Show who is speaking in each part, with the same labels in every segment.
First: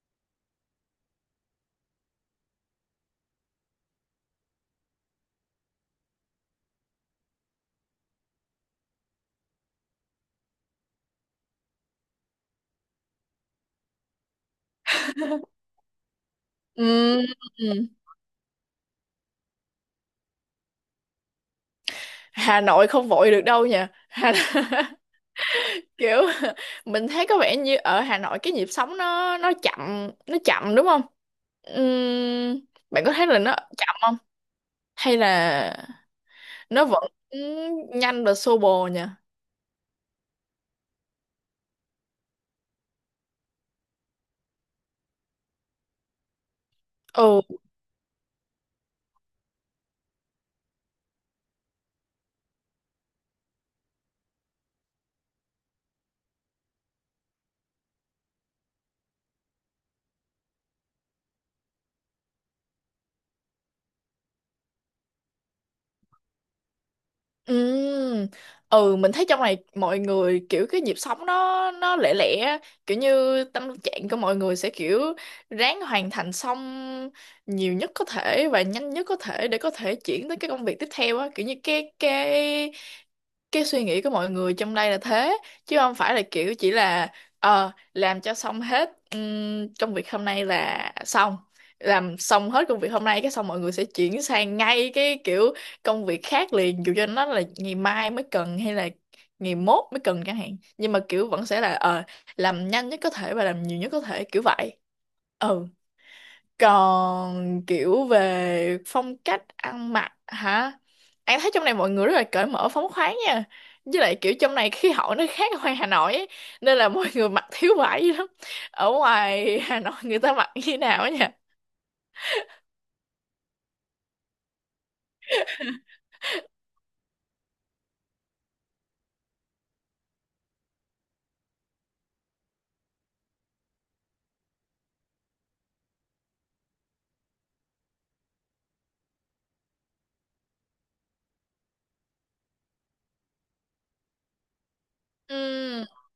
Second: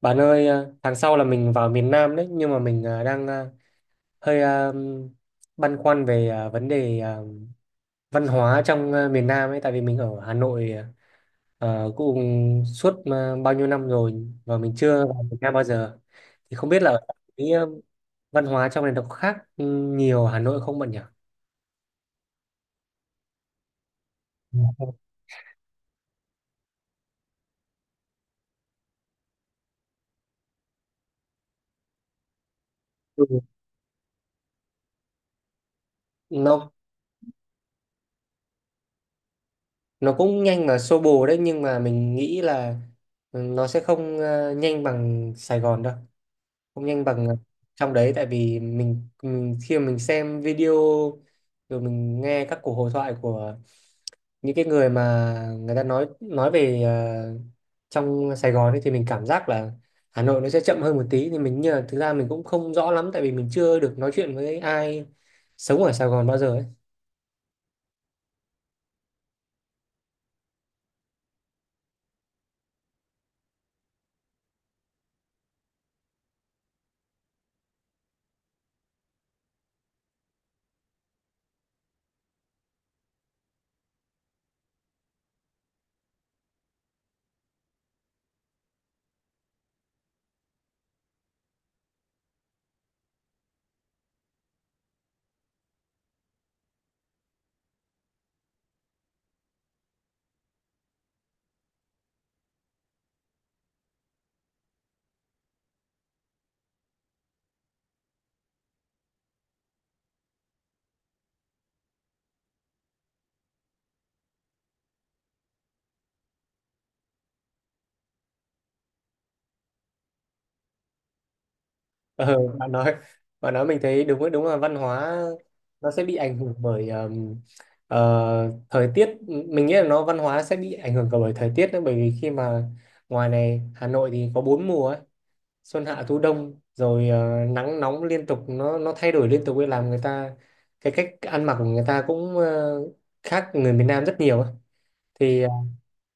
Speaker 1: Bạn ơi, tháng sau là mình vào miền Nam đấy, nhưng mà mình đang hơi băn khoăn về vấn đề văn hóa trong miền Nam ấy, tại vì mình ở Hà Nội cũng suốt bao nhiêu năm rồi và mình chưa vào miền Nam bao giờ. Thì không biết là
Speaker 2: Ừm,
Speaker 1: cái văn hóa trong này nó có khác nhiều Hà Nội không bạn nhỉ?
Speaker 2: Hà Nội không vội được đâu nha Hà... kiểu mình thấy có vẻ như ở Hà Nội cái nhịp sống nó chậm nó chậm đúng không. Ừm, bạn có
Speaker 1: Ừ.
Speaker 2: thấy là nó chậm không hay là
Speaker 1: Nó
Speaker 2: nó vẫn nhanh và xô bồ nha.
Speaker 1: nó cũng nhanh và xô bồ đấy, nhưng mà mình nghĩ là nó sẽ không nhanh bằng Sài Gòn đâu. Không nhanh bằng
Speaker 2: Ừ.
Speaker 1: trong đấy, tại vì mình khi mà mình xem video rồi mình nghe các cuộc hội thoại của những cái người mà người ta nói về trong Sài Gòn ấy, thì mình cảm giác là Hà Nội nó sẽ chậm hơn một tí, thì mình như là thực ra mình cũng không rõ lắm, tại vì mình chưa được nói chuyện với ai sống ở Sài Gòn bao giờ ấy.
Speaker 2: Ừ. Ừ mình thấy trong này mọi người kiểu cái nhịp sống nó lẻ lẻ á, kiểu như tâm trạng của mọi người sẽ kiểu ráng hoàn thành xong nhiều nhất có thể và nhanh nhất có thể để có thể chuyển tới cái công việc tiếp theo á, kiểu như cái cái suy nghĩ của mọi người trong đây là thế, chứ không phải là kiểu chỉ là làm cho xong hết công việc hôm nay là xong, làm xong hết công việc hôm nay cái xong mọi người sẽ chuyển sang ngay cái kiểu công việc khác liền, dù cho nó là ngày mai mới cần hay là ngày mốt mới cần chẳng hạn, nhưng mà kiểu vẫn sẽ là làm nhanh nhất có thể và làm nhiều nhất có thể kiểu vậy. Ừ. Còn kiểu về phong cách ăn mặc hả, An thấy trong này mọi người rất là cởi mở phóng khoáng nha, với lại kiểu trong này khí hậu nó khác ở ngoài Hà Nội ấy, nên là mọi người mặc thiếu vải dữ lắm. Ở ngoài Hà Nội người ta mặc như thế nào ấy nha?
Speaker 1: Ờ, bạn nói bạn nói mình thấy đúng, đúng là văn hóa nó sẽ bị ảnh hưởng bởi thời tiết. Mình nghĩ là nó văn hóa sẽ bị ảnh hưởng cả bởi thời tiết nữa, bởi vì khi mà ngoài này Hà Nội thì có bốn mùa ấy, xuân hạ thu đông, rồi nắng nóng liên tục, nó thay đổi liên tục ấy, làm người ta cái cách ăn mặc của người ta cũng khác người miền Nam rất nhiều ấy. Thì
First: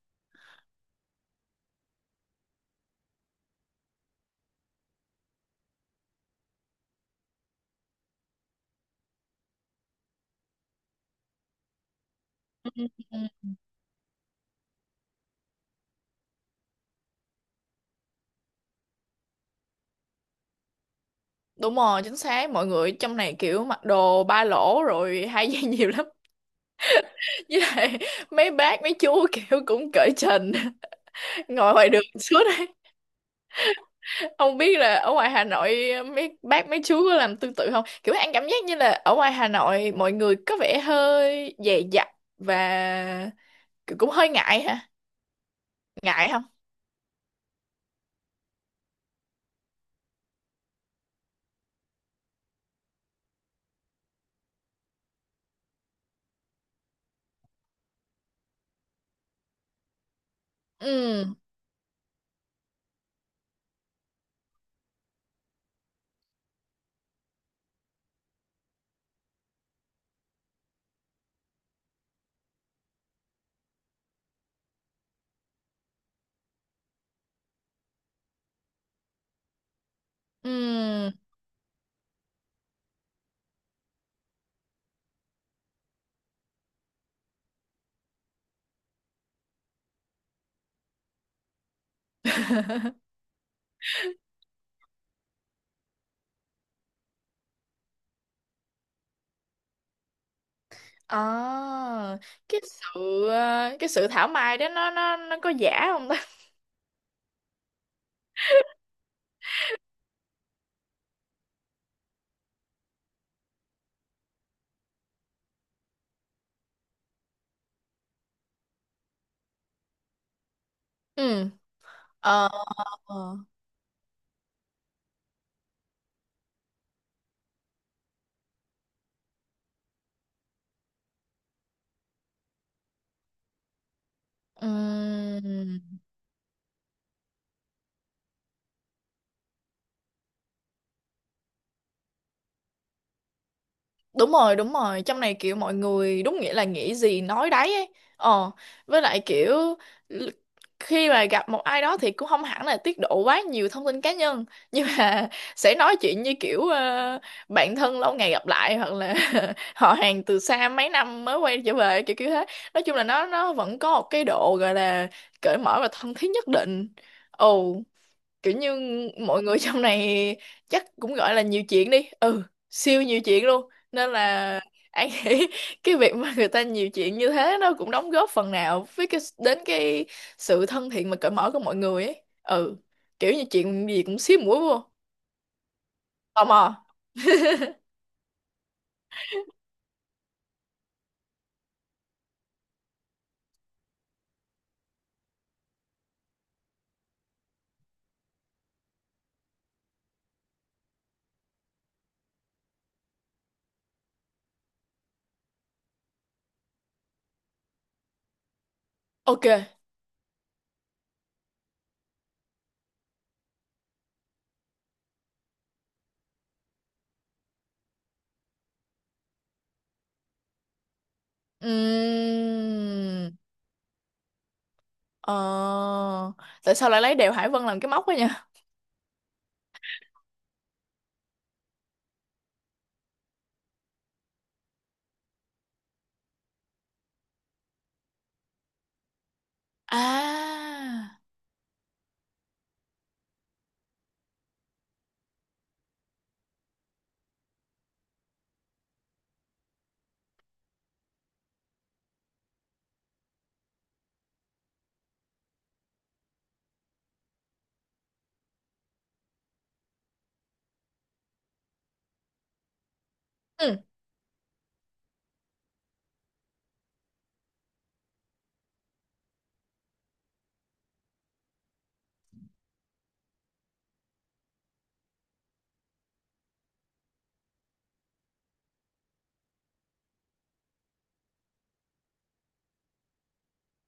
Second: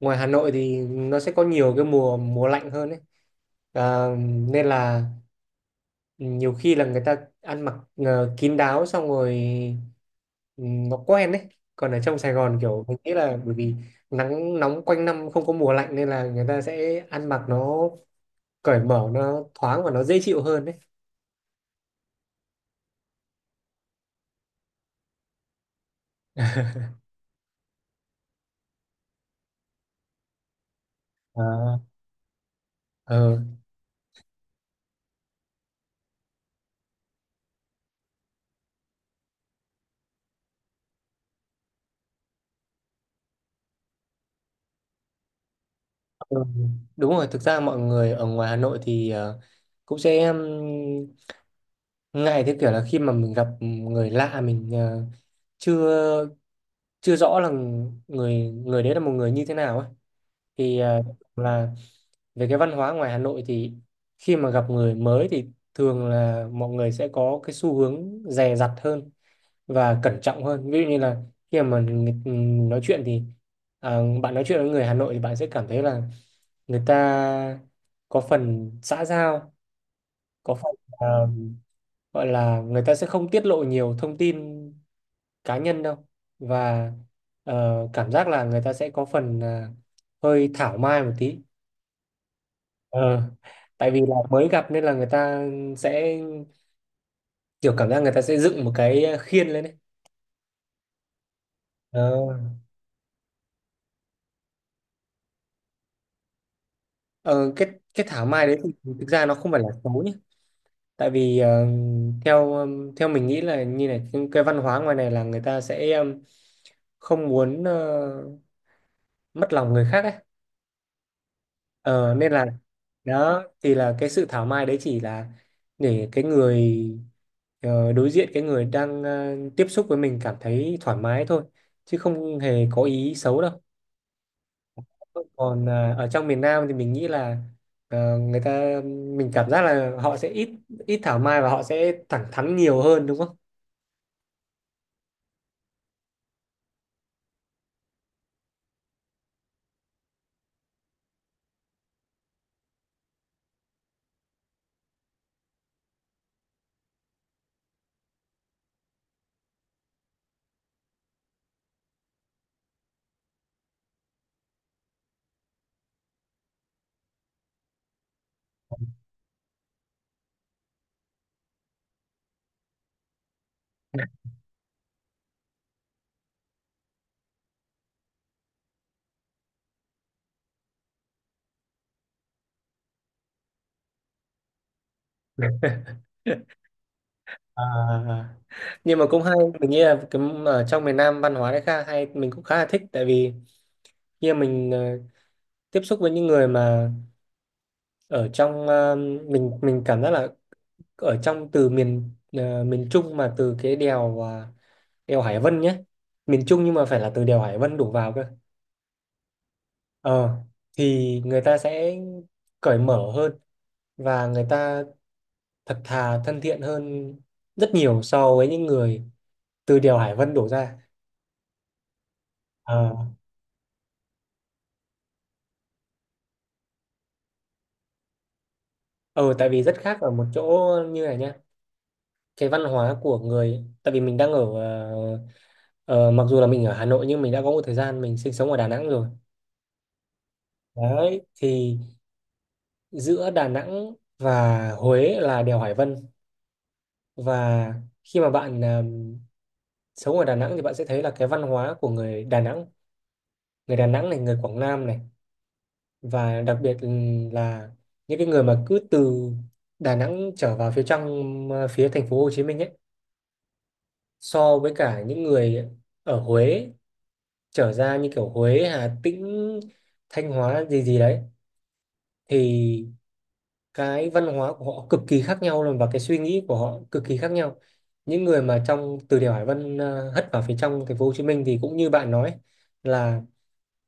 Speaker 1: ngoài Hà Nội thì nó sẽ có nhiều cái mùa mùa lạnh hơn ấy. Ờ, nên là nhiều khi là người ta ăn mặc kín đáo, xong rồi ừ, nó quen đấy. Còn ở trong Sài Gòn kiểu mình nghĩ
Speaker 2: Ừm.
Speaker 1: là bởi vì nắng nóng quanh năm, không có mùa lạnh, nên là người ta sẽ ăn mặc nó cởi mở, nó thoáng và nó dễ chịu hơn đấy.
Speaker 2: Đúng rồi, chính xác. Mọi người trong này kiểu mặc đồ ba lỗ rồi hai dây nhiều lắm. Với lại mấy bác, mấy chú kiểu cũng cởi trần. Ngồi
Speaker 1: À,
Speaker 2: ngoài đường suốt đấy.
Speaker 1: ờ,
Speaker 2: Không biết là ở ngoài Hà Nội mấy bác, mấy chú có làm tương tự không? Kiểu anh cảm giác như là ở ngoài Hà Nội mọi người có vẻ hơi dè dặt và kiểu cũng hơi ngại hả? Ngại
Speaker 1: ừ.
Speaker 2: không?
Speaker 1: Đúng rồi, thực ra mọi người ở ngoài Hà Nội thì cũng sẽ ngại, theo kiểu là khi mà mình gặp người lạ, mình chưa chưa rõ là người người đấy là một người như thế nào ấy, thì
Speaker 2: Ừ,
Speaker 1: là về cái văn hóa ngoài Hà Nội thì khi mà gặp người mới thì thường là mọi người sẽ có cái xu hướng dè dặt hơn và cẩn trọng hơn. Ví dụ như là khi mà nói chuyện thì bạn nói chuyện với người Hà Nội thì bạn sẽ cảm thấy là người ta có phần xã giao, có phần à,
Speaker 2: ừ.
Speaker 1: gọi là người ta sẽ không tiết lộ nhiều thông tin cá nhân đâu, và cảm giác là người ta sẽ có phần hơi thảo mai một tí. Ờ, tại vì là mới gặp nên là người ta sẽ kiểu cảm giác người ta sẽ dựng một cái khiên lên đấy.
Speaker 2: À,
Speaker 1: Ờ,
Speaker 2: cái sự thảo mai đó nó có giả không ta?
Speaker 1: ờ, cái cái thảo mai đấy thì thực ra nó không phải là xấu nhé. Tại vì theo theo mình nghĩ là như này, cái văn hóa ngoài này là người ta sẽ không muốn mất lòng người khác ấy.
Speaker 2: Ừ.
Speaker 1: Ờ, nên là
Speaker 2: Ờ.
Speaker 1: đó thì là cái sự thảo mai đấy chỉ là để cái người đối diện, cái người đang tiếp xúc với mình cảm thấy thoải mái thôi, chứ không hề có ý xấu đâu. Còn
Speaker 2: Ừm,
Speaker 1: ở trong miền Nam thì mình nghĩ là người ta, mình cảm giác là họ sẽ ít ít thảo mai và họ sẽ thẳng thắn nhiều hơn, đúng không?
Speaker 2: đúng rồi đúng rồi, trong này kiểu mọi người đúng nghĩa là nghĩ gì nói đấy ấy. Ờ, với lại kiểu l- khi mà gặp một ai đó thì cũng không hẳn là tiết lộ quá nhiều thông tin cá nhân, nhưng mà sẽ nói chuyện như kiểu bạn thân lâu ngày gặp lại hoặc là họ hàng từ xa mấy năm mới quay trở về kiểu kiểu thế. Nói chung là nó vẫn có một cái độ gọi là cởi mở và thân thiết nhất định. Ồ, kiểu như mọi người trong này chắc cũng gọi là nhiều chuyện đi, ừ, siêu nhiều chuyện luôn, nên là anh nghĩ cái việc mà người ta nhiều chuyện như thế nó cũng đóng góp phần nào với cái sự thân thiện mà cởi mở của mọi người ấy. Ừ, kiểu như chuyện gì cũng xíu mũi vô, tò mò.
Speaker 1: À, nhưng mà cũng hay, mình nghĩ là cái, ở trong miền Nam văn hóa đấy khá hay, mình cũng khá là thích, tại vì khi mà mình tiếp xúc với những người mà ở trong mình cảm giác là ở trong từ miền Trung, mà từ cái đèo đèo Hải Vân nhé, miền Trung nhưng mà phải là từ đèo Hải Vân đổ vào cơ.
Speaker 2: Ok.
Speaker 1: ờ thì người ta sẽ cởi mở hơn, và người ta thật thà, thân thiện hơn rất nhiều so với những người từ đèo Hải Vân đổ ra. ờ
Speaker 2: Ừm, ờ, Tại sao lại lấy đèo Hải Vân làm cái móc ấy nha?
Speaker 1: ờ Tại vì rất khác ở một chỗ như này nhá, cái văn hóa của người, tại vì mình đang ở ờ, mặc dù là mình ở Hà Nội nhưng mình đã có một thời gian mình sinh sống ở Đà Nẵng rồi.
Speaker 2: À.
Speaker 1: Đấy, thì giữa Đà Nẵng và Huế là đèo Hải Vân, và khi mà bạn sống ở Đà Nẵng thì bạn sẽ thấy là cái văn hóa của người Đà Nẵng, người Đà Nẵng này, người Quảng Nam này, và đặc biệt là những cái người mà cứ từ Đà Nẵng trở vào phía trong, phía thành phố Hồ Chí Minh ấy,
Speaker 2: Ừ.
Speaker 1: so với cả những người ở Huế trở ra, như kiểu Huế, Hà Tĩnh, Thanh Hóa gì gì đấy, thì cái văn hóa của họ cực kỳ khác nhau luôn, và cái suy nghĩ của họ cực kỳ khác nhau. Những người mà trong từ đèo Hải Vân hất vào phía trong thành phố Hồ Chí Minh thì cũng như bạn nói là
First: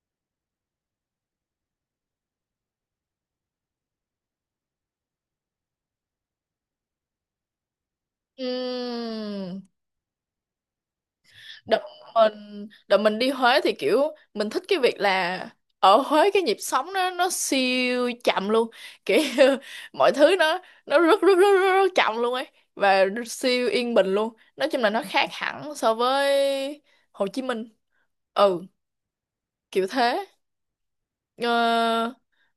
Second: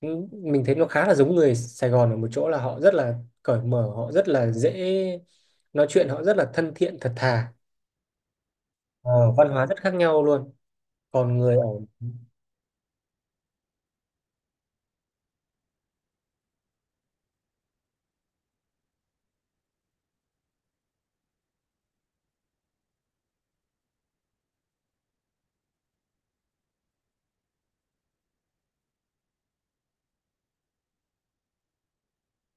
Speaker 1: mình thấy nó khá là giống người Sài Gòn ở một chỗ là họ rất là cởi mở, họ rất là dễ nói chuyện, họ rất là thân thiện, thật thà. Ờ, Văn
Speaker 2: Ừm.
Speaker 1: hóa rất khác nhau luôn. Còn người ở
Speaker 2: Đợt mình đi Huế thì kiểu mình thích cái việc là ở Huế cái nhịp sống nó siêu chậm luôn, kiểu mọi thứ nó rất rất rất rất, rất chậm luôn ấy, và siêu yên bình luôn. Nói chung là nó khác hẳn so với Hồ Chí Minh. Ừ, kiểu thế. Ờ,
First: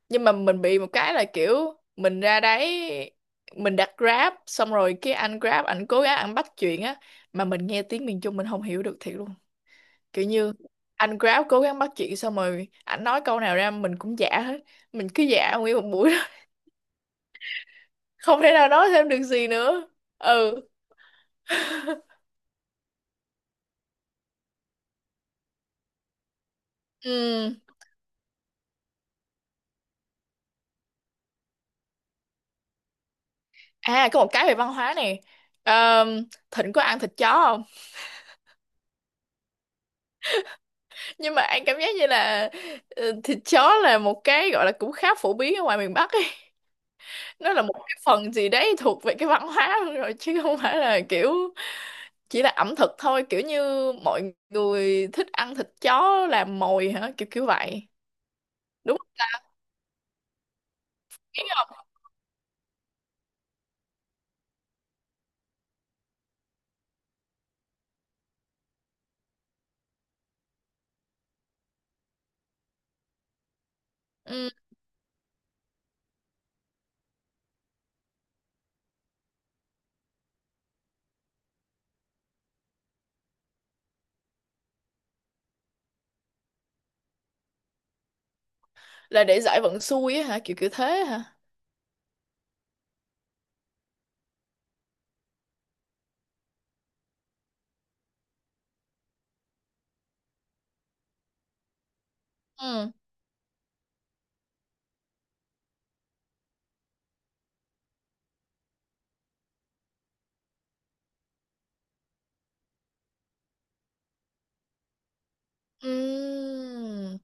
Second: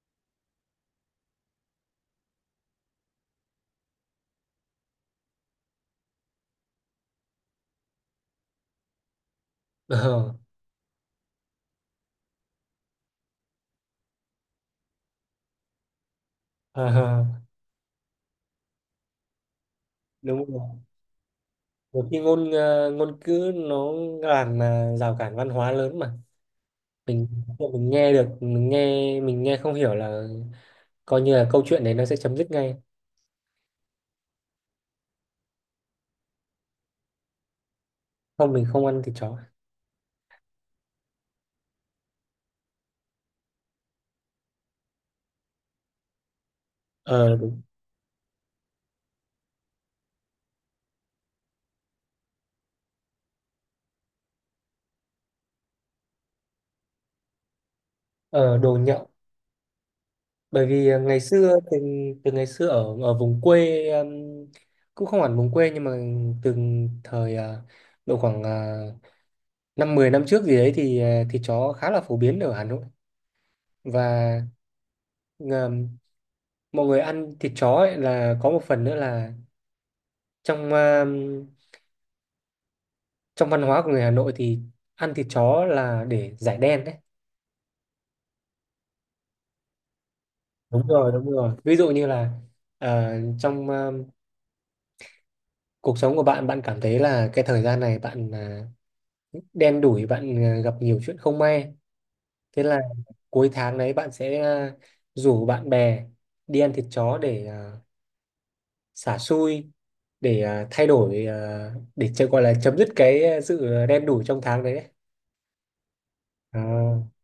Speaker 2: nhưng mà mình bị một cái là kiểu mình ra đấy mình đặt Grab xong rồi cái anh Grab ảnh cố gắng ảnh bắt chuyện á, mà mình nghe tiếng miền Trung mình không hiểu được thiệt luôn. Kiểu như anh Grab cố gắng bắt chuyện xong rồi ảnh nói câu nào ra mình cũng giả hết, mình cứ giả nguyên một buổi đó.
Speaker 1: Ờ, ờ, ờ,
Speaker 2: Không thể nào nói thêm được gì nữa.
Speaker 1: đúng
Speaker 2: Ừ,
Speaker 1: rồi. Nhiều khi ngôn ngữ nó làm rào cản văn hóa lớn mà.
Speaker 2: ừ.
Speaker 1: Mình mình nghe được, mình nghe không hiểu là coi như là câu chuyện đấy nó sẽ chấm dứt ngay.
Speaker 2: À, có một cái về văn hóa này. Ờm, Thịnh có ăn thịt chó không?
Speaker 1: Không, mình không ăn thịt chó.
Speaker 2: Nhưng mà anh cảm giác như là ờ, thịt chó là một cái gọi là cũng khá phổ biến ở ngoài miền Bắc ấy,
Speaker 1: Ờ
Speaker 2: nó
Speaker 1: Đúng.
Speaker 2: là một cái phần gì đấy thuộc về cái văn hóa luôn rồi, chứ không phải là kiểu chỉ là ẩm thực thôi. Kiểu như mọi người thích ăn thịt chó làm mồi hả, kiểu kiểu vậy,
Speaker 1: Ờ Đồ
Speaker 2: đúng không?
Speaker 1: nhậu. Bởi vì ngày xưa, từ từ ngày xưa ở ở vùng quê, cũng không hẳn vùng quê, nhưng mà từ thời độ khoảng năm 10 năm trước gì đấy thì thịt chó khá là phổ biến ở Hà Nội. Và
Speaker 2: Ừ.
Speaker 1: ờm, mọi người ăn thịt chó ấy là có một phần nữa là trong trong văn hóa của người Hà Nội thì ăn thịt chó là để giải đen đấy.
Speaker 2: Là để giải vận xui á hả, kiểu kiểu
Speaker 1: Đúng
Speaker 2: thế
Speaker 1: rồi,
Speaker 2: hả?
Speaker 1: đúng rồi, ví dụ như là ờ, trong cuộc sống của bạn, bạn cảm thấy là cái thời gian này bạn đen đủi, bạn gặp nhiều chuyện không may, thế là
Speaker 2: Ừ.
Speaker 1: cuối tháng đấy bạn sẽ rủ bạn bè đi ăn thịt chó để xả xui, để thay đổi, để cho gọi là chấm dứt cái sự đen đủi trong tháng đấy đấy. à,
Speaker 2: Ừm.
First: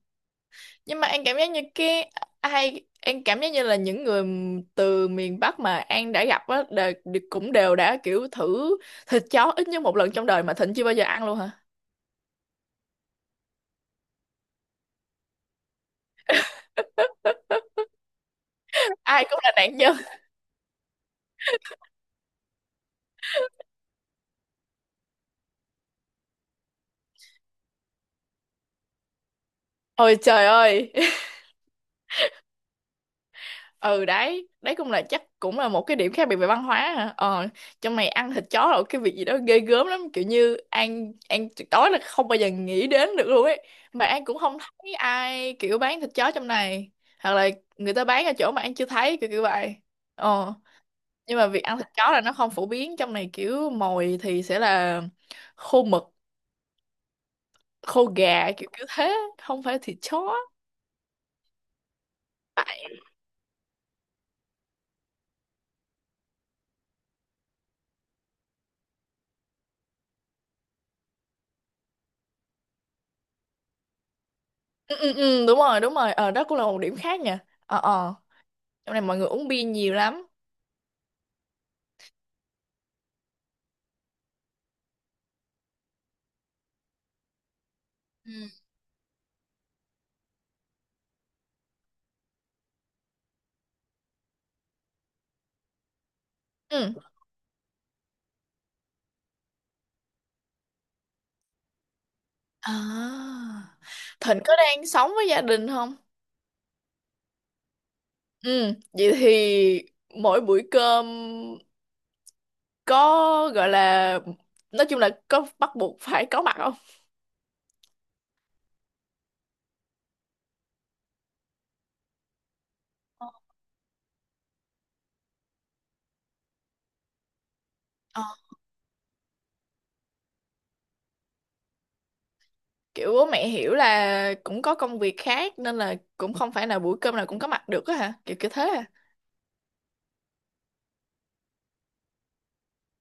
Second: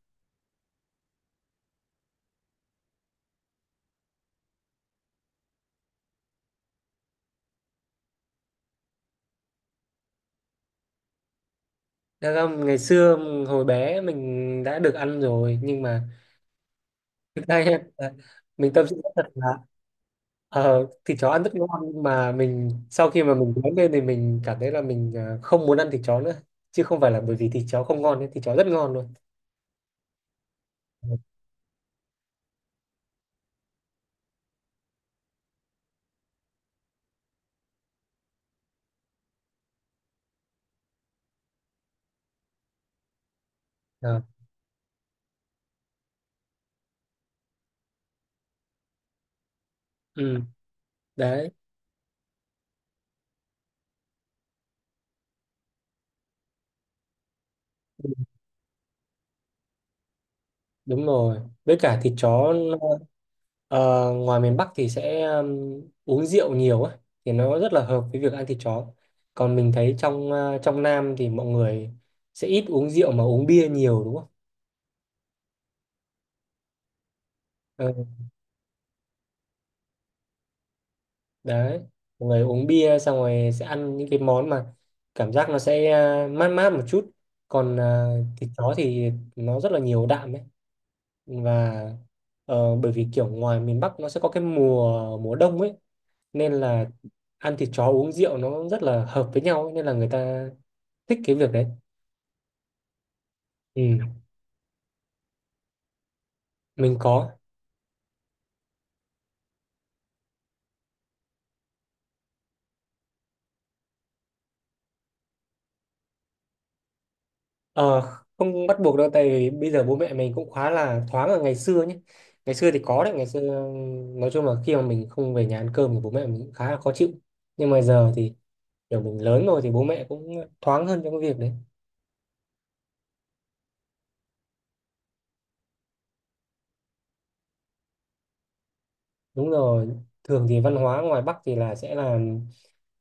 Speaker 2: Nhưng mà An cảm giác như cái An cảm giác như là những người từ miền Bắc mà An đã gặp á đều, cũng đều đã kiểu thử thịt chó ít nhất một lần trong đời, mà Thịnh chưa bao giờ ăn luôn hả?
Speaker 1: Thật ra ngày xưa hồi bé mình đã được ăn rồi, nhưng mà đây em, mình tâm sự thật
Speaker 2: Ai cũng
Speaker 1: là
Speaker 2: là nạn nhân.
Speaker 1: ờ, thịt chó ăn rất ngon, nhưng mà mình sau khi mà mình lớn lên thì mình cảm thấy là mình không muốn ăn thịt chó nữa, chứ không phải là bởi vì thịt chó không ngon ấy, thịt chó rất ngon luôn.
Speaker 2: Ôi trời ơi. Ừ, đấy đấy cũng là chắc cũng là một cái điểm khác biệt về văn hóa hả. Ờ, trong này ăn thịt chó là cái việc gì đó ghê gớm lắm, kiểu như An tuyệt đối là không bao giờ nghĩ đến được luôn ấy. Mà
Speaker 1: Ờ,
Speaker 2: An cũng không thấy ai kiểu bán thịt chó trong này, hoặc là người ta bán ở chỗ mà An chưa thấy kiểu kiểu vậy.
Speaker 1: ừ,
Speaker 2: Ờ. Nhưng mà
Speaker 1: đấy,
Speaker 2: việc ăn thịt chó là nó không phổ biến trong này, kiểu mồi thì sẽ là khô mực, khô gà kiểu kiểu thế, không phải thịt chó.
Speaker 1: đúng rồi. Với cả thịt chó ờ, ngoài miền Bắc thì sẽ uống rượu nhiều ấy, thì nó rất là hợp với việc ăn thịt chó. Còn mình thấy trong trong Nam thì mọi người sẽ ít uống rượu mà uống bia nhiều, đúng không?
Speaker 2: Ừ, ừ, ừ, đúng rồi đúng rồi. Ờ, đó cũng là một điểm khác nha. Ờ,
Speaker 1: Ờ,
Speaker 2: ờ. Trong này mọi người uống bia nhiều lắm.
Speaker 1: đấy, mọi người uống bia xong rồi sẽ ăn những cái món mà cảm giác nó sẽ mát mát một chút, còn
Speaker 2: Ừ.
Speaker 1: thịt chó thì nó rất là nhiều đạm ấy. Và bởi vì kiểu ngoài miền Bắc nó sẽ có cái mùa mùa đông ấy, nên là
Speaker 2: Ừ.
Speaker 1: ăn thịt chó uống rượu nó rất là hợp với nhau ấy, nên là người ta thích cái việc đấy.
Speaker 2: À.
Speaker 1: Ừ,
Speaker 2: Thịnh có đang sống với gia đình không?
Speaker 1: mình có.
Speaker 2: Ừ. Vậy thì mỗi buổi cơm có gọi là nói chung là có bắt buộc phải có mặt không?
Speaker 1: Ờ, không bắt buộc đâu, tại vì bây giờ bố mẹ mình cũng khá là thoáng. Ở ngày xưa nhé, ngày xưa thì có đấy, ngày xưa nói chung là khi mà mình không về nhà ăn cơm thì bố mẹ mình cũng khá là khó chịu, nhưng mà giờ
Speaker 2: Ờ.
Speaker 1: thì kiểu mình lớn rồi thì bố mẹ cũng thoáng hơn trong cái việc đấy.
Speaker 2: Kiểu bố mẹ hiểu là cũng có công việc khác nên là cũng không phải là buổi cơm nào cũng có mặt được á hả? Kiểu kiểu thế à?
Speaker 1: Đúng rồi, thường thì văn hóa ngoài Bắc thì là sẽ là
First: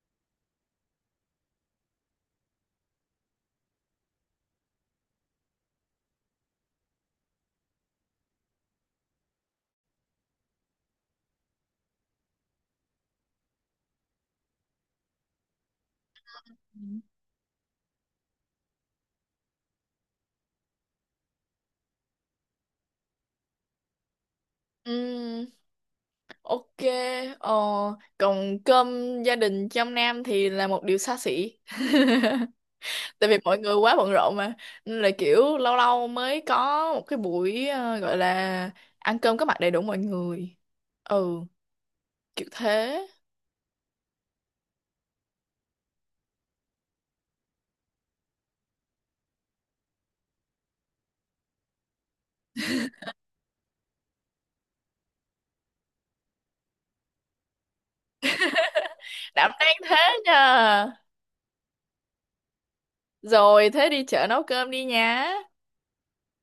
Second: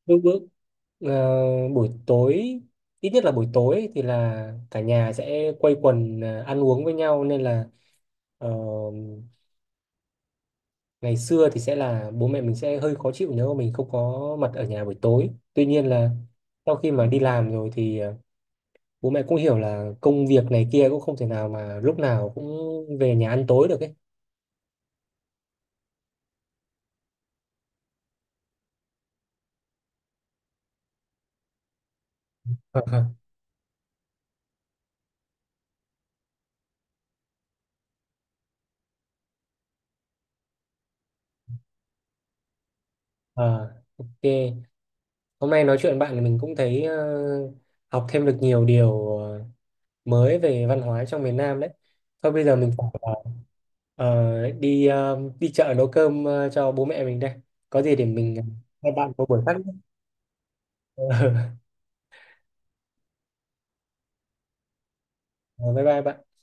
Speaker 1: lúc bữa buổi tối, ít nhất là buổi tối thì là cả nhà sẽ quây quần ăn uống với nhau, nên là ờ, ngày xưa thì sẽ là bố mẹ mình sẽ hơi khó chịu nếu mà mình không có mặt ở nhà buổi tối. Tuy nhiên là sau
Speaker 2: Ừ.
Speaker 1: khi mà đi làm rồi thì bố mẹ cũng hiểu là công việc này kia cũng không thể nào mà lúc nào cũng về nhà ăn tối được ấy.
Speaker 2: Ừm, ok. Ờ, còn cơm gia đình trong Nam thì là một điều xa xỉ, tại vì mọi người quá bận rộn mà, nên là kiểu lâu lâu mới có một cái buổi gọi là ăn cơm có mặt đầy đủ mọi người. Ừ, kiểu thế.
Speaker 1: Ờ, ok, hôm nay nói chuyện với bạn thì mình cũng thấy học thêm được nhiều điều mới về văn hóa trong miền Nam đấy. Thôi, bây giờ mình ờ, đi chợ nấu cơm cho bố mẹ mình đây, có gì để mình hai bạn có buổi
Speaker 2: Đảm
Speaker 1: khác nhé.
Speaker 2: đang thế nha. Rồi thế đi chợ nấu cơm đi nha.
Speaker 1: Ờ, bye bye bạn.